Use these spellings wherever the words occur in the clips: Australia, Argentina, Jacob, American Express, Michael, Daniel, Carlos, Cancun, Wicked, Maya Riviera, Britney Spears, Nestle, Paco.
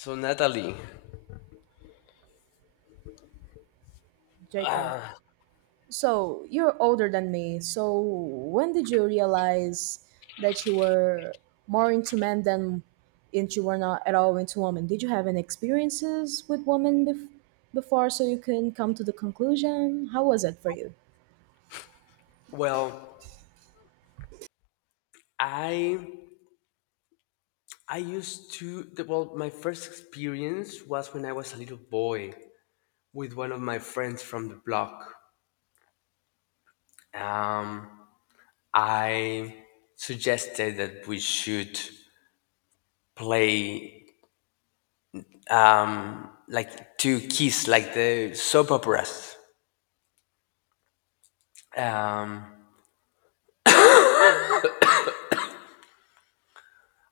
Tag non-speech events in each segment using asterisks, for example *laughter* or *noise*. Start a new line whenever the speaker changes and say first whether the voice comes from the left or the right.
left: So Natalie,
right: Jacob, so you're older than me. So when did you realize that you were more into men than into were not at all into women? Did you have any experiences with women before so you can come to the conclusion? How was it for you?
left: well, I I used to well, my first experience was when I was a little boy with one of my friends from the block. Um, I suggested that we should play like two keys, like the soap operas, um,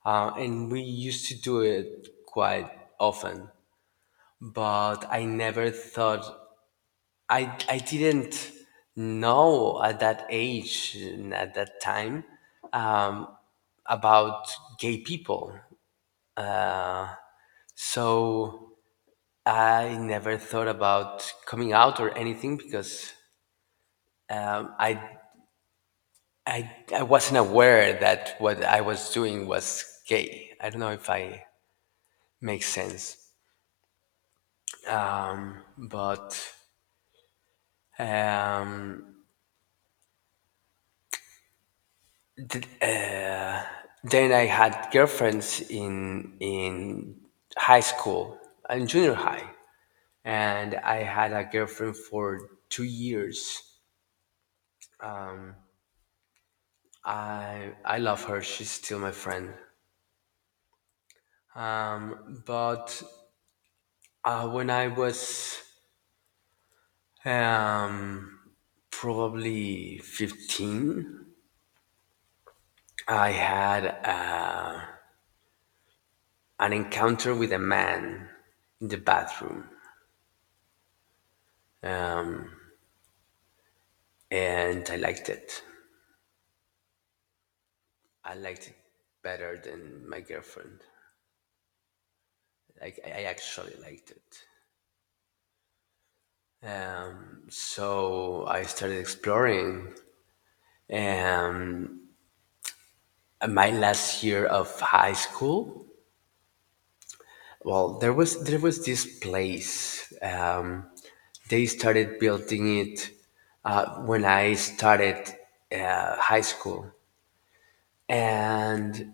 left: and we used to do it quite often. But I never thought I didn't know at that age and at that time, um, about gay people, so I never thought about coming out or anything because um, I I wasn't aware that what I was doing was gay. I don't know if I make sense, but um, th- uh, then I had girlfriends in high school and junior high, and I had a girlfriend for 2 years. I love her. She's still my friend. But When I was, um, probably 15, I had an encounter with a man in the bathroom, um, and I liked it. I liked it better than my girlfriend. Like I actually liked it. So I started exploring. Um, my last year of high school, well, there was this place. They started building it when I started high school, and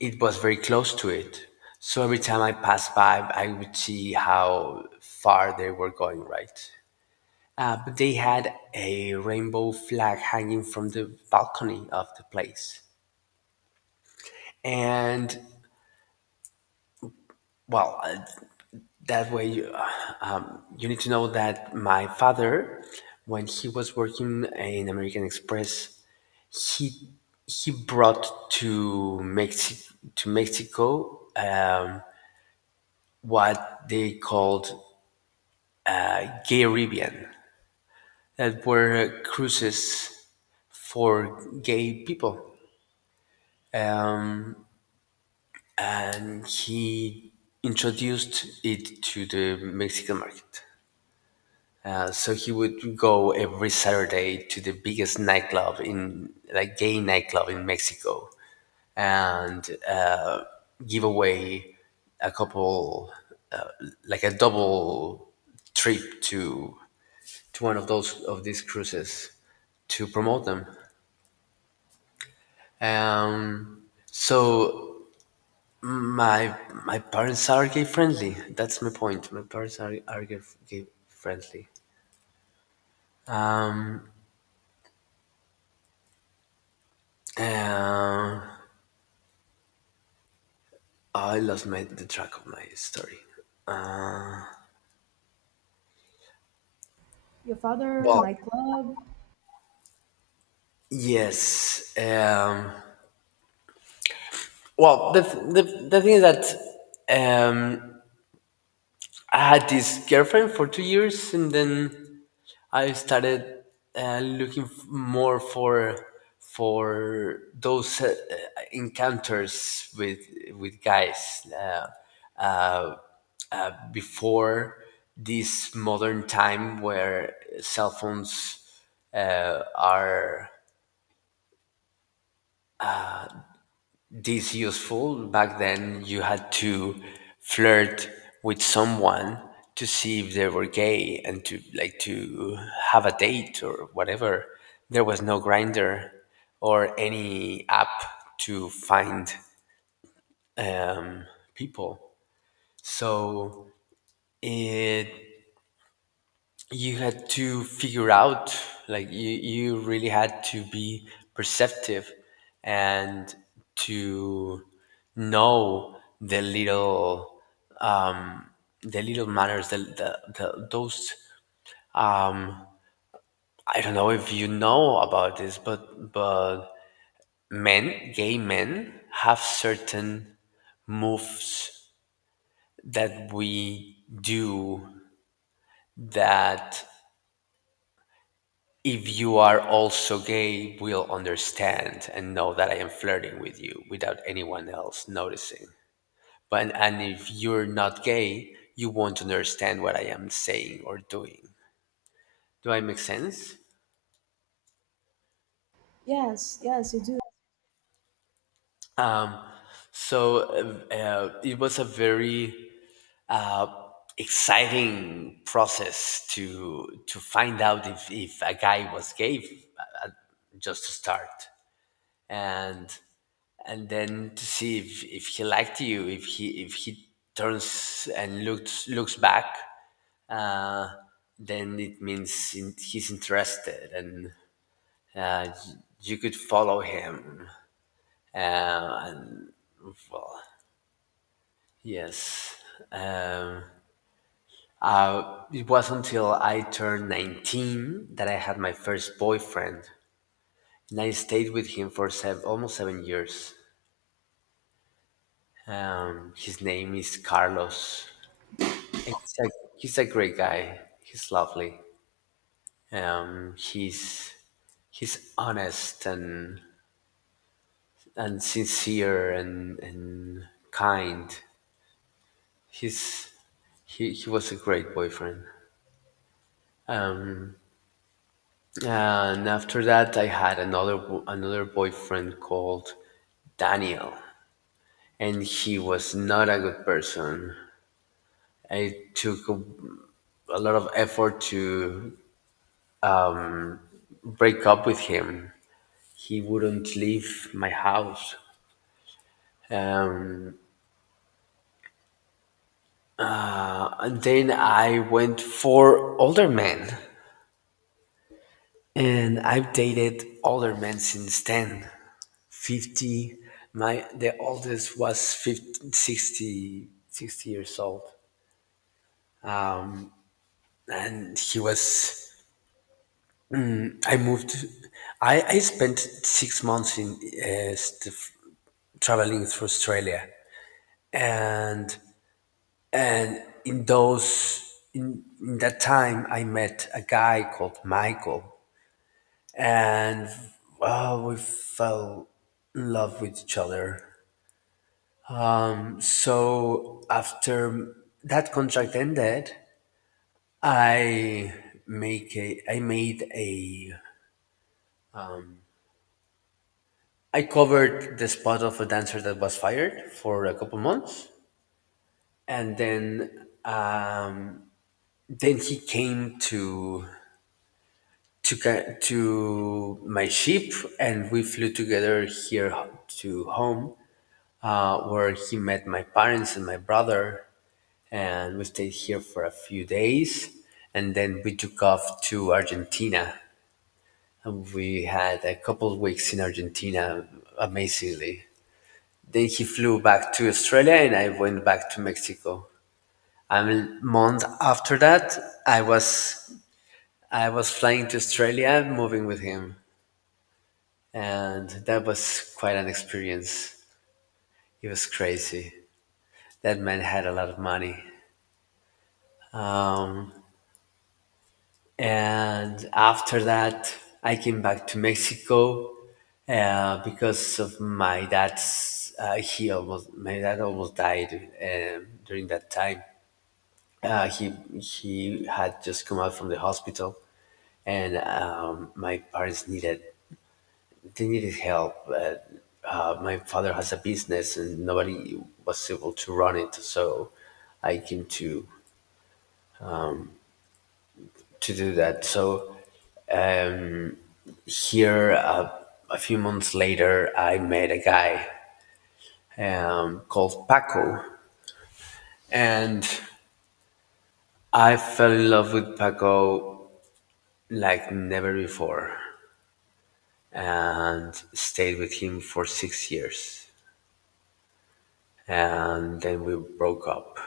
left: it was very close to it. So every time I passed by, I would see how far they were going, right? But they had a rainbow flag hanging from the balcony of the place. And well, that way you, you need to know that my father, when he was working in American Express, he he brought to Mexico what they called a gay Caribbean, that were cruises for gay people. Um, and he introduced it to the Mexican market. So he would go every Saturday to the biggest nightclub in, like, gay nightclub in Mexico, and give away a couple, uh, like a double trip to one of those of these cruises to promote them. Um, so My my parents are gay friendly. That's my point. My parents are gay, gay friendly. Um, I lost my the track of my story.
right: Your father,
left: Well,
right: nightclub?
left: yes. Well, the, th- the thing is that, um, I had this girlfriend for 2 years, and then I started looking more for those, encounters with guys. Uh, Before this modern time where cell phones are this useful. Back then, you had to flirt with someone to see if they were gay and to like to have a date or whatever. There was no grinder or any app to find, um, people. So it you had to figure out like you really had to be perceptive and to know the little, um, the little manners, the those, um, I don't know if you know about this, but men, gay men, have certain moves that we do that if you are also gay, will understand and know that I am flirting with you without anyone else noticing. But and if you're not gay, you won't understand what I am saying or doing. Do I make sense?
right: Yes, yes, you do.
left: So, it was a very, uh, exciting process to find out if a guy was gay, uh, just to start. and and then to see if he liked you, if he turns and looks back, uh, then it means he's interested. And uh, y- you could follow him. And well Yes, um, it was until I turned 19 that I had my first boyfriend. And I stayed with him for almost 7 years. His name is Carlos. And he's a great guy. He's lovely. Um, he's he's honest and sincere, and kind. He's he was a great boyfriend. Um, and after that, I had another another boyfriend called Daniel, and he was not a good person. It took a lot of effort to break up with him. He wouldn't leave my house. Um, And then I went for older men, and I've dated older men since then. 50, my the oldest was 50, 60 years old, and he was. I moved. I spent 6 months in, traveling through Australia, and and in those in that time I met a guy called Michael, and well, we fell in love with each other. So after that contract ended, I make a, I made a, I covered the spot of a dancer that was fired for a couple months, and then, then he came to to my ship, and we flew together to home, where he met my parents and my brother, and we stayed here for a few days, and then we took off to Argentina. We had a couple of weeks in Argentina, amazingly. Then he flew back to Australia, and I went back to Mexico. A month after that, I was I was flying to Australia, moving with him, and that was quite an experience. It was crazy. That man had a lot of money. Um, And after that, I came back to Mexico, because of my dad's. He almost My dad almost died, during that time. Uh, he he had just come out from the hospital, and, my parents needed, they needed help. My father has a business, and nobody was able to run it, so I came to do that. So. Uh, Here, a few months later I met a guy, called Paco, and I fell in love with Paco like never before and stayed with him for 6 years, and then we broke up.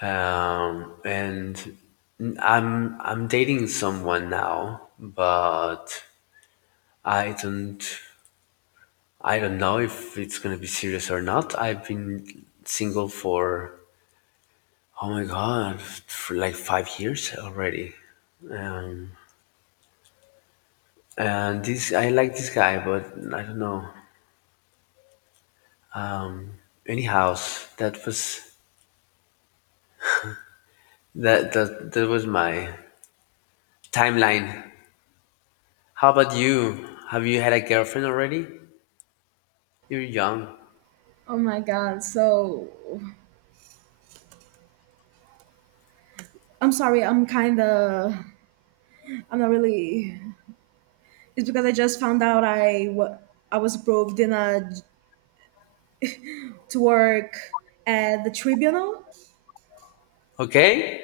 left: And I'm I'm dating someone now, but i don't I don't know if it's gonna be serious or not. I've been single for, oh my god, for like 5 years already. Um, and this, I like this guy, but I don't know. Um, Anyhow, that was that was my timeline. How about you? Have you had a girlfriend already? You're young.
right: Oh my god, so I'm sorry, I'm kinda, I'm not really, it's because I just found out I was approved in a to work at the tribunal,
left: Okay.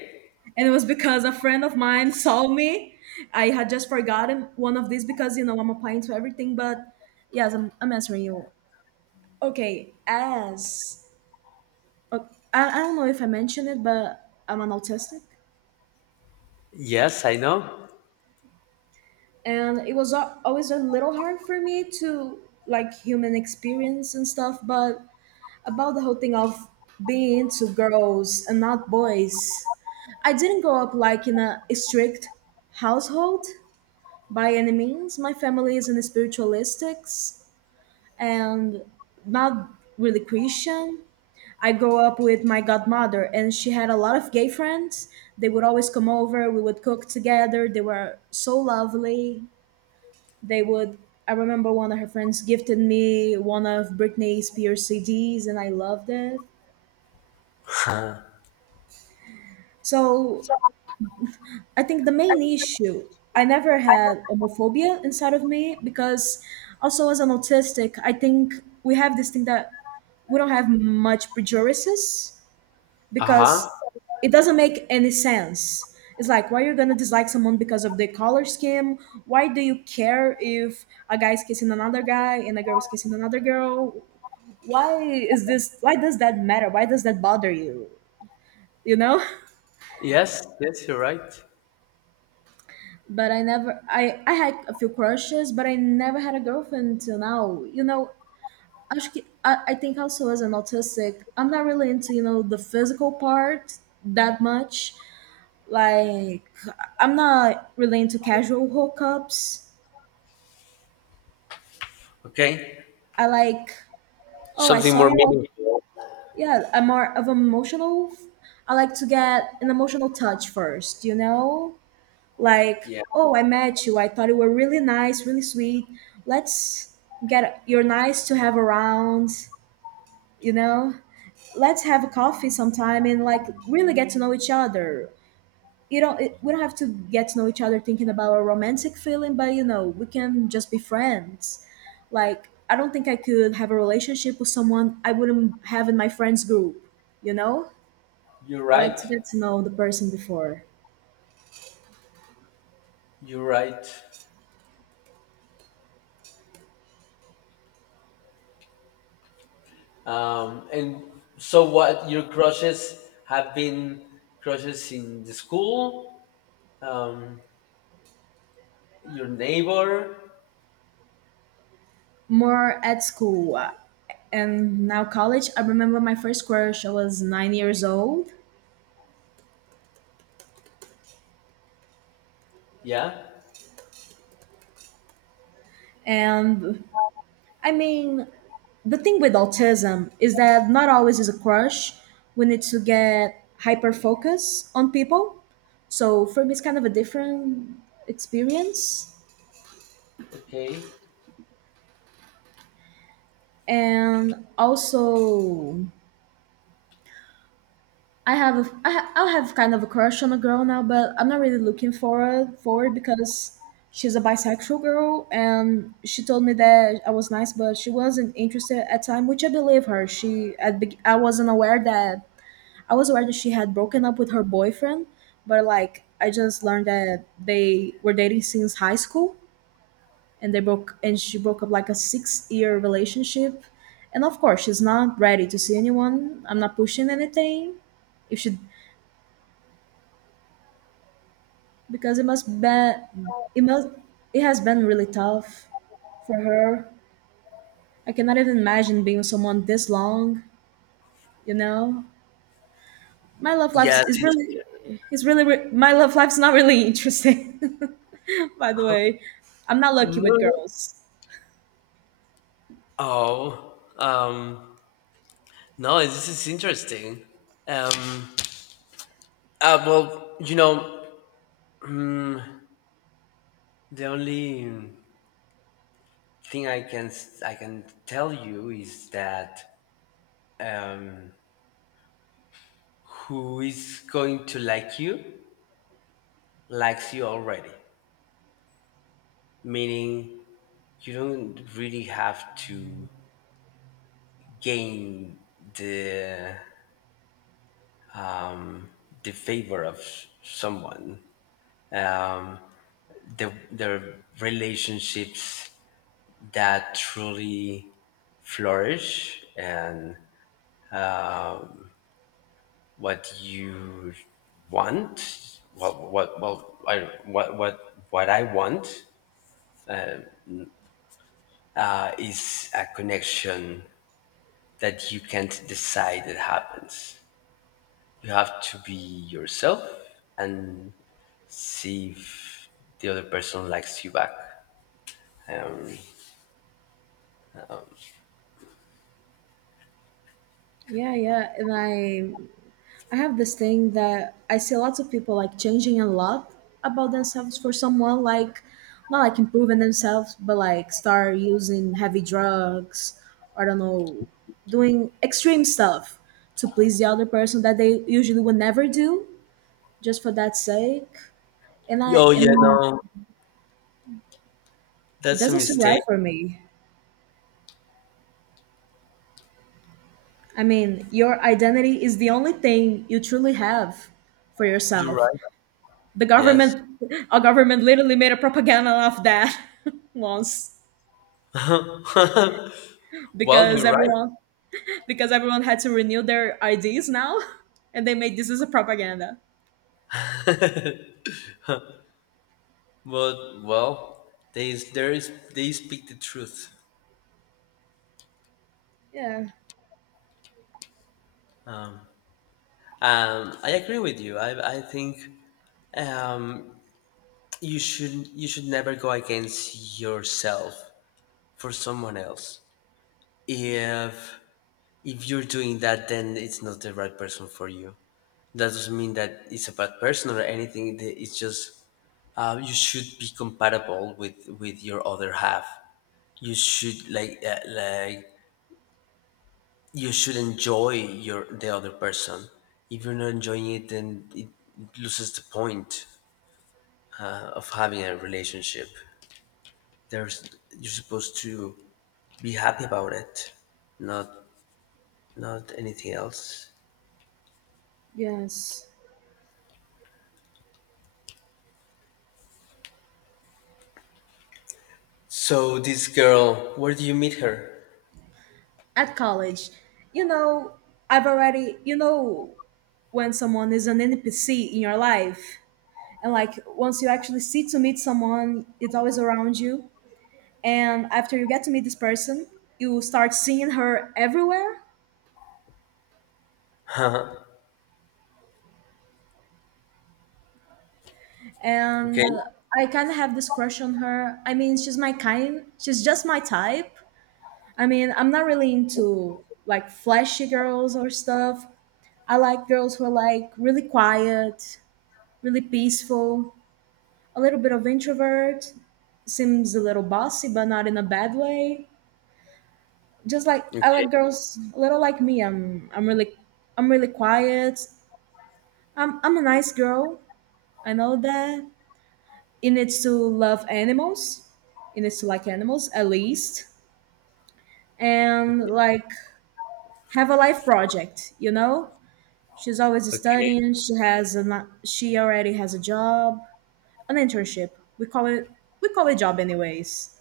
right: and it was because a friend of mine *laughs* saw me. I had just forgotten one of these because you know I'm applying to everything, but yes I'm answering you. Okay, as o- I don't know if I mentioned it, but I'm an autistic,
left: Yes, I know.
right: and it was always a little hard for me to like human experience and stuff, but about the whole thing of being into girls and not boys, I didn't grow up like in a strict household by any means. My family isn't spiritualistic and not really Christian. I grew up with my godmother, and she had a lot of gay friends. They would always come over. We would cook together. They were so lovely. They would. I remember one of her friends gifted me one of Britney Spears CDs, and I loved it. So I think the main issue, I never had homophobia inside of me because also as an autistic, I think we have this thing that we don't have much prejudices
left: Uh huh.
right: because it doesn't make any sense. It's like, why are you going to dislike someone because of their color scheme? Why do you care if a guy is kissing another guy and a girl is kissing another girl? Why is this, why does that matter? Why does that bother you? You know? *laughs*
left: Yes, yes, you're right.
right: But I never, I had a few crushes, but I never had a girlfriend until now. You know, acho que I think also as an autistic, I'm not really into the physical part that much. Like I'm not really into casual hookups.
left: Okay.
right: I like, oh I
left: Something
right: saw
left: more
right: you.
left: meaningful.
right: Yeah, I'm more of an emotional. I like to get an emotional touch first, you know, like,
left: Yeah,
right: oh I met you, I thought you were really nice, really sweet. Let's get, you're nice to have around, you know. Let's have a coffee sometime and like really get to know each other. You don't, it, we don't have to get to know each other thinking about a romantic feeling, but you know we can just be friends. Like I don't think I could have a relationship with someone I wouldn't have in my friends group, you know.
left: you're
right: I like
left: right.
right: to get to know the person before.
left: You're right. And so, what your crushes have been, crushes in the school, um, your neighbor?
right: More at school, and now college. I remember my first crush, I was 9 years old.
left: Yeah.
right: And I mean, the thing with autism is that not always is a crush. We need to get hyper focus on people. So for me, it's kind of a different experience.
left: Okay.
right: And also, I'll have kind of a crush on a girl now, but I'm not really looking for forward because she's a bisexual girl and she told me that I was nice, but she wasn't interested at time, which I believe her. She I wasn't aware that I was aware that she had broken up with her boyfriend, but like I just learned that they were dating since high school, and they broke and she broke up like a 6 year relationship. And of course she's not ready to see anyone. I'm not pushing anything. If she, because it must be, it must, it has been really tough for her. I cannot even imagine being with someone this long, you know. My love life
left: Yes.
right: is really my love life's not really interesting. *laughs* By the way, I'm not lucky
left: No.
right: with
left: No.
right: girls.
left: Oh. No. This is interesting. Um, well, you know, mm, the only thing I can tell you is that, um, who is going to like you likes you already. Meaning you don't really have to gain the favor of someone. Um, the relationships that truly flourish and what you want. Well, what well I, what I want, is a connection that you can't decide it happens. You have to be yourself and see if the other person likes you back. Um,
right: Yeah, yeah, and I I have this thing that I see lots of people like changing a lot about themselves for someone, like not like improving themselves, but like start using heavy drugs or I don't know, doing extreme stuff to please the other person that they usually would never do just for that sake. And I
left: Oh yeah,
right: and
left: no,
right: it
left: that's a
right: doesn't sit
left: mistake.
right: right for me. I mean, your identity is the only thing you truly have for
left: You're
right: yourself.
left: right.
right: The
left: Yes.
right: government, our government literally made a propaganda of that *laughs* once,
left: *laughs* Well,
right: because
left: you're right,
right: everyone because everyone had to renew their IDs now *laughs* and they made this as a propaganda.
left: but well, they there is, they speak the truth.
right: Yeah.
left: I agree with you. I think, um you should, you should never go against yourself for someone else. If you're doing that, then it's not the right person for you. That doesn't mean that it's a bad person or anything. It's just, you should be compatible with your other half. You should like, like, you should enjoy your the other person. If you're not enjoying it, then it, loses the point, of having a relationship. There's, you're supposed to be happy about it, not not anything else.
right: Yes.
left: So this girl, where do you meet her?
right: At college, you know, I've already, you know, when someone is an NPC in your life, and like once you actually see to meet someone, it's always around you, and after you get to meet this person, you start seeing her everywhere.
left: Okay.
right: And I kind of have this crush on her. I mean, she's my kind. She's just my type. I mean, I'm not really into like flashy girls or stuff. I like girls who are like really quiet, really peaceful, a little bit of introvert, seems a little bossy but not in a bad way. Just like I
left: Okay.
right: like girls a little like me. I'm really, I'm really quiet. I'm a nice girl. I know that. It needs to love animals, it needs to like animals at least, and
left: Okay.
right: like have a life project, you know. she's always
left: Okay.
right: studying she has a she already has a job, an internship, we call it, we call it job anyways.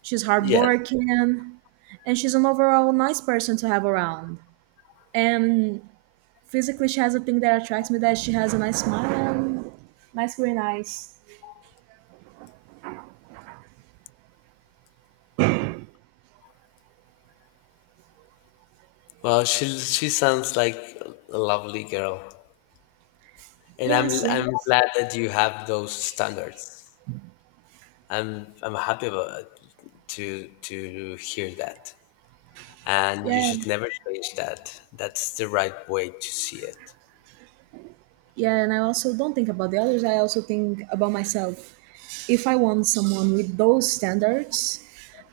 right: She's
left: Yes.
right: hardworking, and she's an overall nice person to have around. And physically she has a thing that attracts me, that she has a nice smile and nice green eyes.
left: Well, she sounds like a lovely girl. And I'm
right: Yes,
left: I'm
right: yes.
left: glad that you have those standards. I'm happy about, to hear that. And you
right: Yeah.
left: should never change that. That's the right way to see it.
right: Yeah, and I also don't think about the others. I also think about myself. If I want someone with those standards,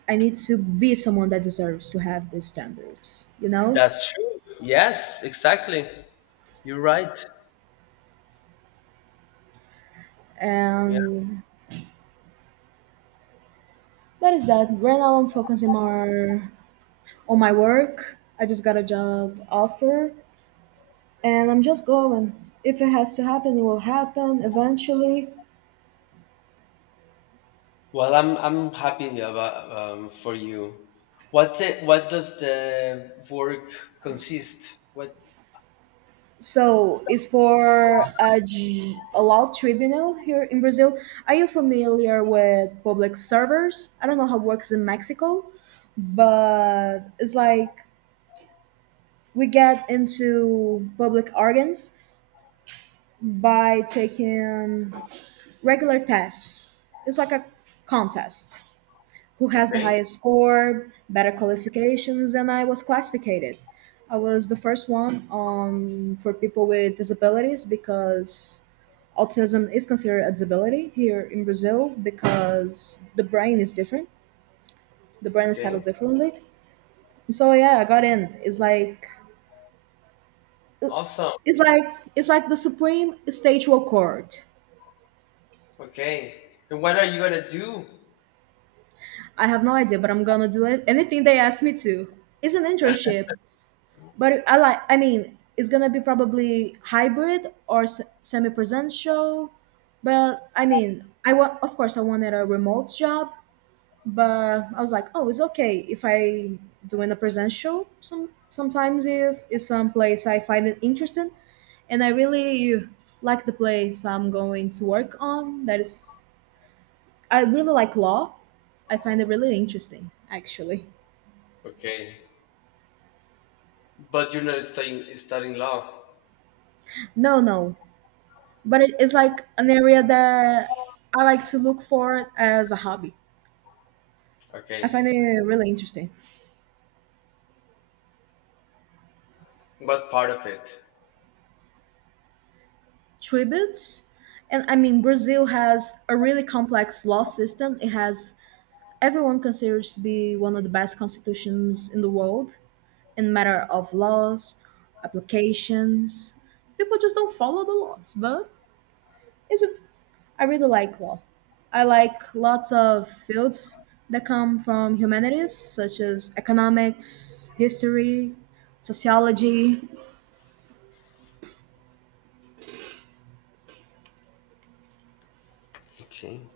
right: I need to be someone that deserves to have these standards, you know?
left: That's true. Yes, exactly. You're right. Yeah.
right: And what is that? Right now I'm focusing more on my work. I just got a job offer and I'm just going. If it has to happen, it will happen eventually.
left: Well, I'm happy about, for you. What's it? What does the work consist? What?
right: So it's for a, a law tribunal here in Brazil. Are you familiar with public servers? I don't know how it works in Mexico, but it's like we get into public organs by taking regular tests. It's like a contest. Who has the
left: Okay.
right: highest score, better qualifications, and I was classified. I was the first one, for people with disabilities because autism is considered a disability here in Brazil because the brain is different. The brain is
left: Okay.
right: settled differently. So yeah, I got in. It's like
left: Awesome.
right: it's like it's like the supreme statual court.
left: Okay. And what are you gonna do?
right: I have no idea, but I'm gonna do it. Anything they ask me to. It's an internship. But I like. I mean, it's gonna be probably hybrid or semi-presential. But I mean, I want. Of course, I wanted a remote job, but I was like, oh, it's okay if I doing a presential. Sometimes if it's some place I find it interesting, and I really like the place I'm going to work on. That is, I really like law. I find it really interesting, actually.
left: *laughs* Okay. But you're not studying, studying law.
right: No, no, but it is like an area that I like to look for as a hobby.
left: Okay.
right: I find
left: Okay.
right: it really interesting.
left: What part of it?
right: Tributes, and I mean, Brazil has a really complex law system. It has, everyone considers to be one of the best constitutions in the world in matter of laws, applications. People just don't follow the laws, but it's a, I really like law. I like lots of fields that come from humanities, such as economics, history, sociology.
left: Okay.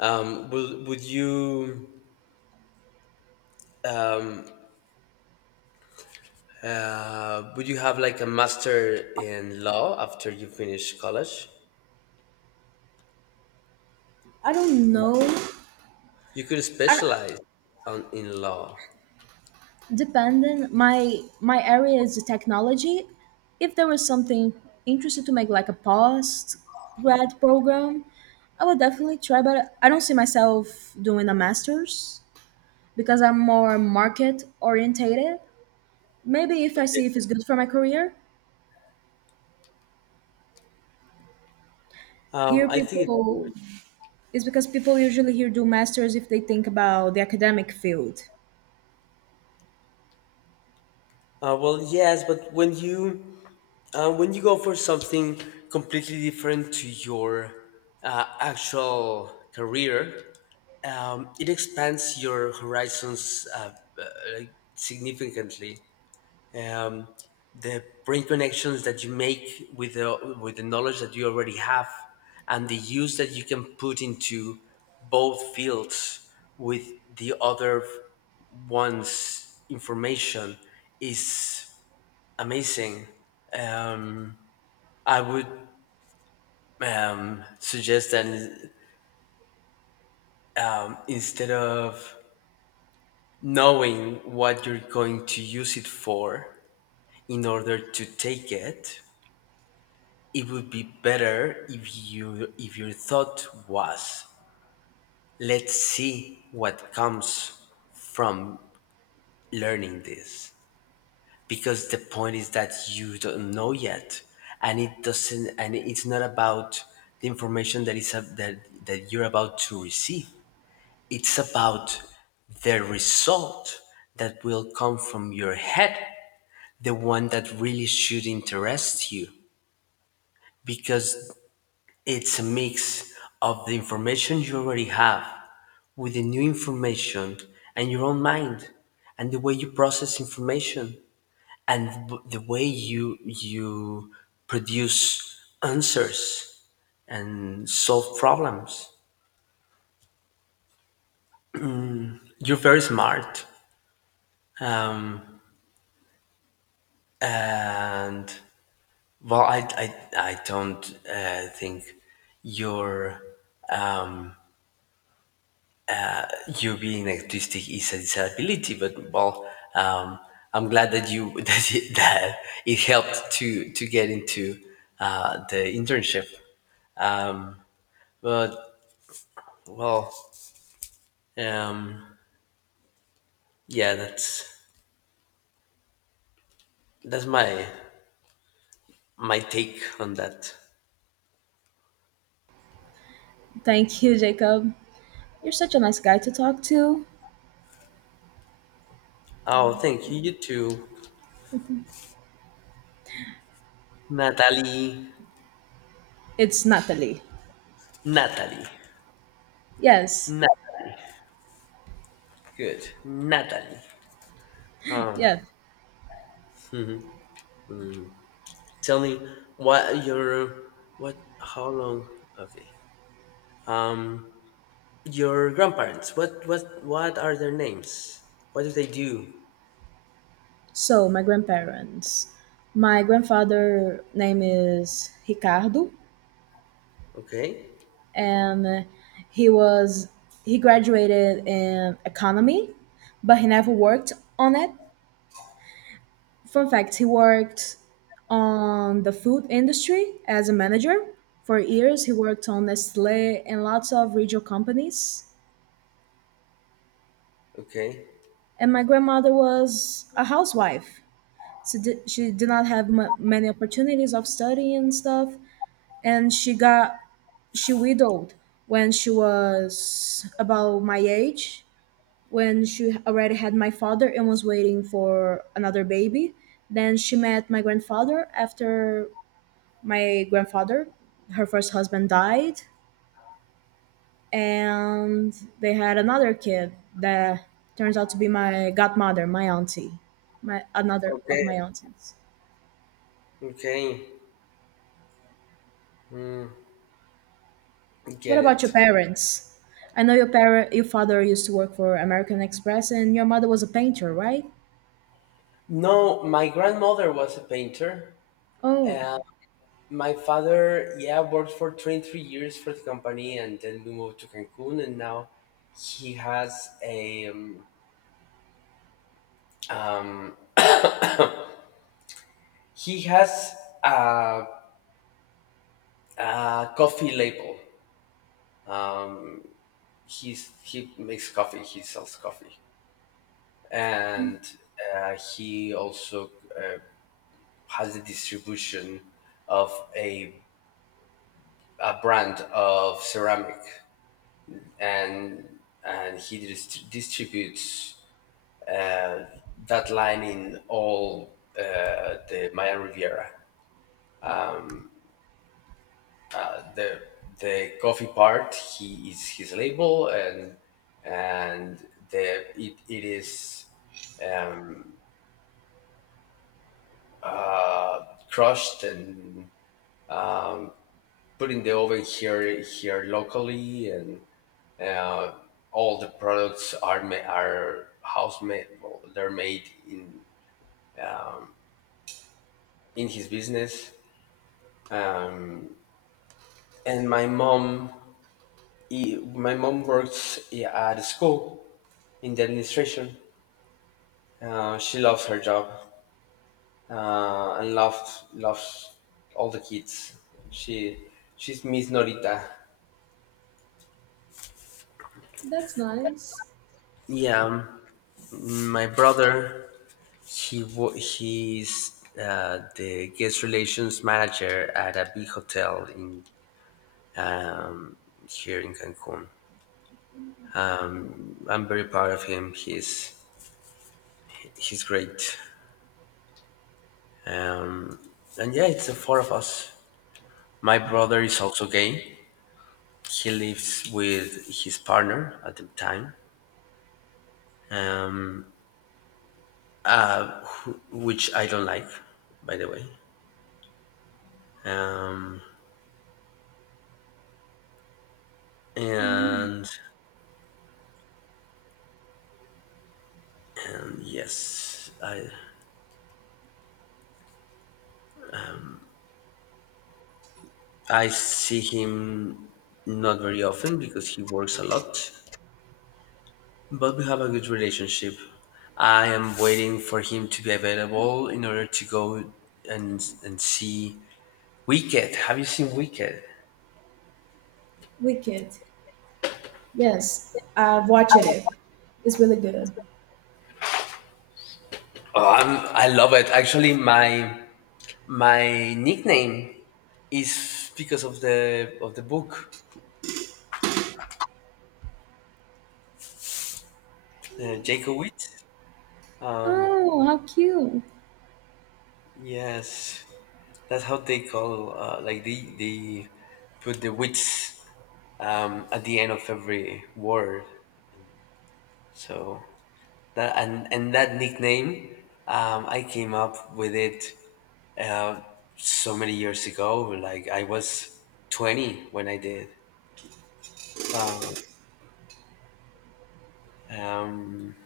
left: Would you, would you have like a master in law after you finish college?
right: I don't
left: You
right: know.
left: could, you could
right: I,
left: specialize on, in law.
right: depending, my area is the technology. If there was something interested to make like a post grad program, I would definitely try. But I don't see myself doing a master's because I'm more market orientated. Maybe if I see if it's good for my career, here,
left: I think it's good.
right: people is because people usually here do masters if they think about the academic field.
left: Well, yes, but when you, when you go for something completely different to your, actual career, it expands your horizons, uh, like, significantly. Um, the brain connections that you make with the knowledge that you already have, and the use that you can put into both fields with the other one's information is amazing. Um, I would suggest that instead of knowing what you're going to use it for in order to take it, it would be better if you if your thought was, let's see what comes from learning this, because the point is that you don't know yet. And it doesn't and it's not about the information that that you're about to receive. It's about the result that will come from your head, the one that really should interest you, because it's a mix of the information you already have with the new information and your own mind and the way you process information and the way you produce answers and solve problems. You're very smart. And well, I don't think your um, you being autistic is a disability, but well, um, I'm glad that you *laughs* that it helped to get into the internship. Um, but well, um, yeah, that's that's my my take on that.
right: Thank you, Jacob. You're such a nice guy to talk to.
left: Oh, thank you. You too, Natalie.
right: It's Natalie.
left: Natalie.
right: Yes,
left: Natalie. Good, Natalie. Um.
right: yeah.
left: Tell me what your what, how long? Okay. Um, your grandparents. What are their names? What do they do?
right: So my grandparents. My grandfather name is Ricardo,
left: Okay.
right: and he was, he graduated in economy, but he never worked on it. Fun fact, he worked on the food industry as a manager. For years, he worked on Nestle and lots of regional companies.
left: Okay.
right: And my grandmother was a housewife. So she did not have many opportunities of study and stuff. And she widowed when she was about my age, when she already had my father and was waiting for another baby. Then she met my grandfather, after my grandfather, her first husband died, and they had another kid that turns out to be my godmother, my auntie, my another of
left: Okay.
right: my aunties.
left: Okay. Mm,
right: What
left: get
right: about your
left: it.
right: parents? I know your parent, your father used to work for American Express, and your mother was a painter, right?
left: No, my grandmother was a painter.
right: Oh,
left: Uh, my father, yeah, worked for 23 years for the company, and then we moved to Cancun. And now he has a he has a, a coffee label. He makes coffee. He sells coffee, and he also uh, has the distribution of a, a brand of ceramic, and distributes uh, that line in all the Maya Riviera. The the coffee part, he is his label, and it is crushed and putting the oven here locally. And uh, all the products are are house made. Well, they're made in his business. um, and my mom, i- my mom works at a school in the administration. She loves her job. And loves all the kids. She she's Miss Norita.
right: that's nice.
left: Yeah. My brother, he's the guest relations manager at a big hotel in here in Cancun. I'm very proud of him. He's great. Um, and yeah, it's the four of us. My brother is also gay. He lives with his partner at the time, um, which I don't like, by the way. Um, and, and yes, I see him not very often because he works a lot. But we have a good relationship. I am waiting for him to be available in order to go and see Wicked. Have you seen Wicked?
right: Wicked. Yes, I've watched it. It's really good.
left: Oh, I'm, I love it. Actually, my nickname is because of the book, Jacob. Um,
right: Oh, how cute.
left: yes, that's how they call. Like they put the wits at the end of every word. So that and that nickname, I came up with it uh, so many years ago. Like I was 20 when I did. Um,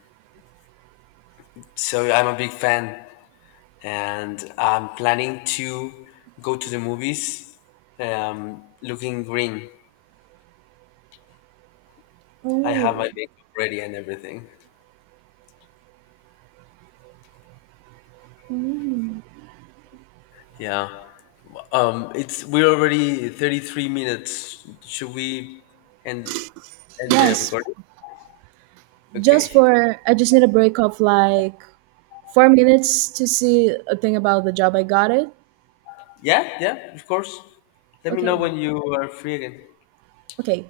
left: so I'm a big fan, and I'm planning to go to the movies, looking green. I have my
right: Oh,
left: makeup ready and everything. Yeah. It's we're already 33 minutes. Should we end end the
right: yes.
left: recording?
right: Just
left: Okay.
right: for I just need a break of like 4 minutes to see a thing about the job I got it.
left: Yeah, yeah, of course. Let me know
right: Okay.
left: when you are free again.
right: Okay.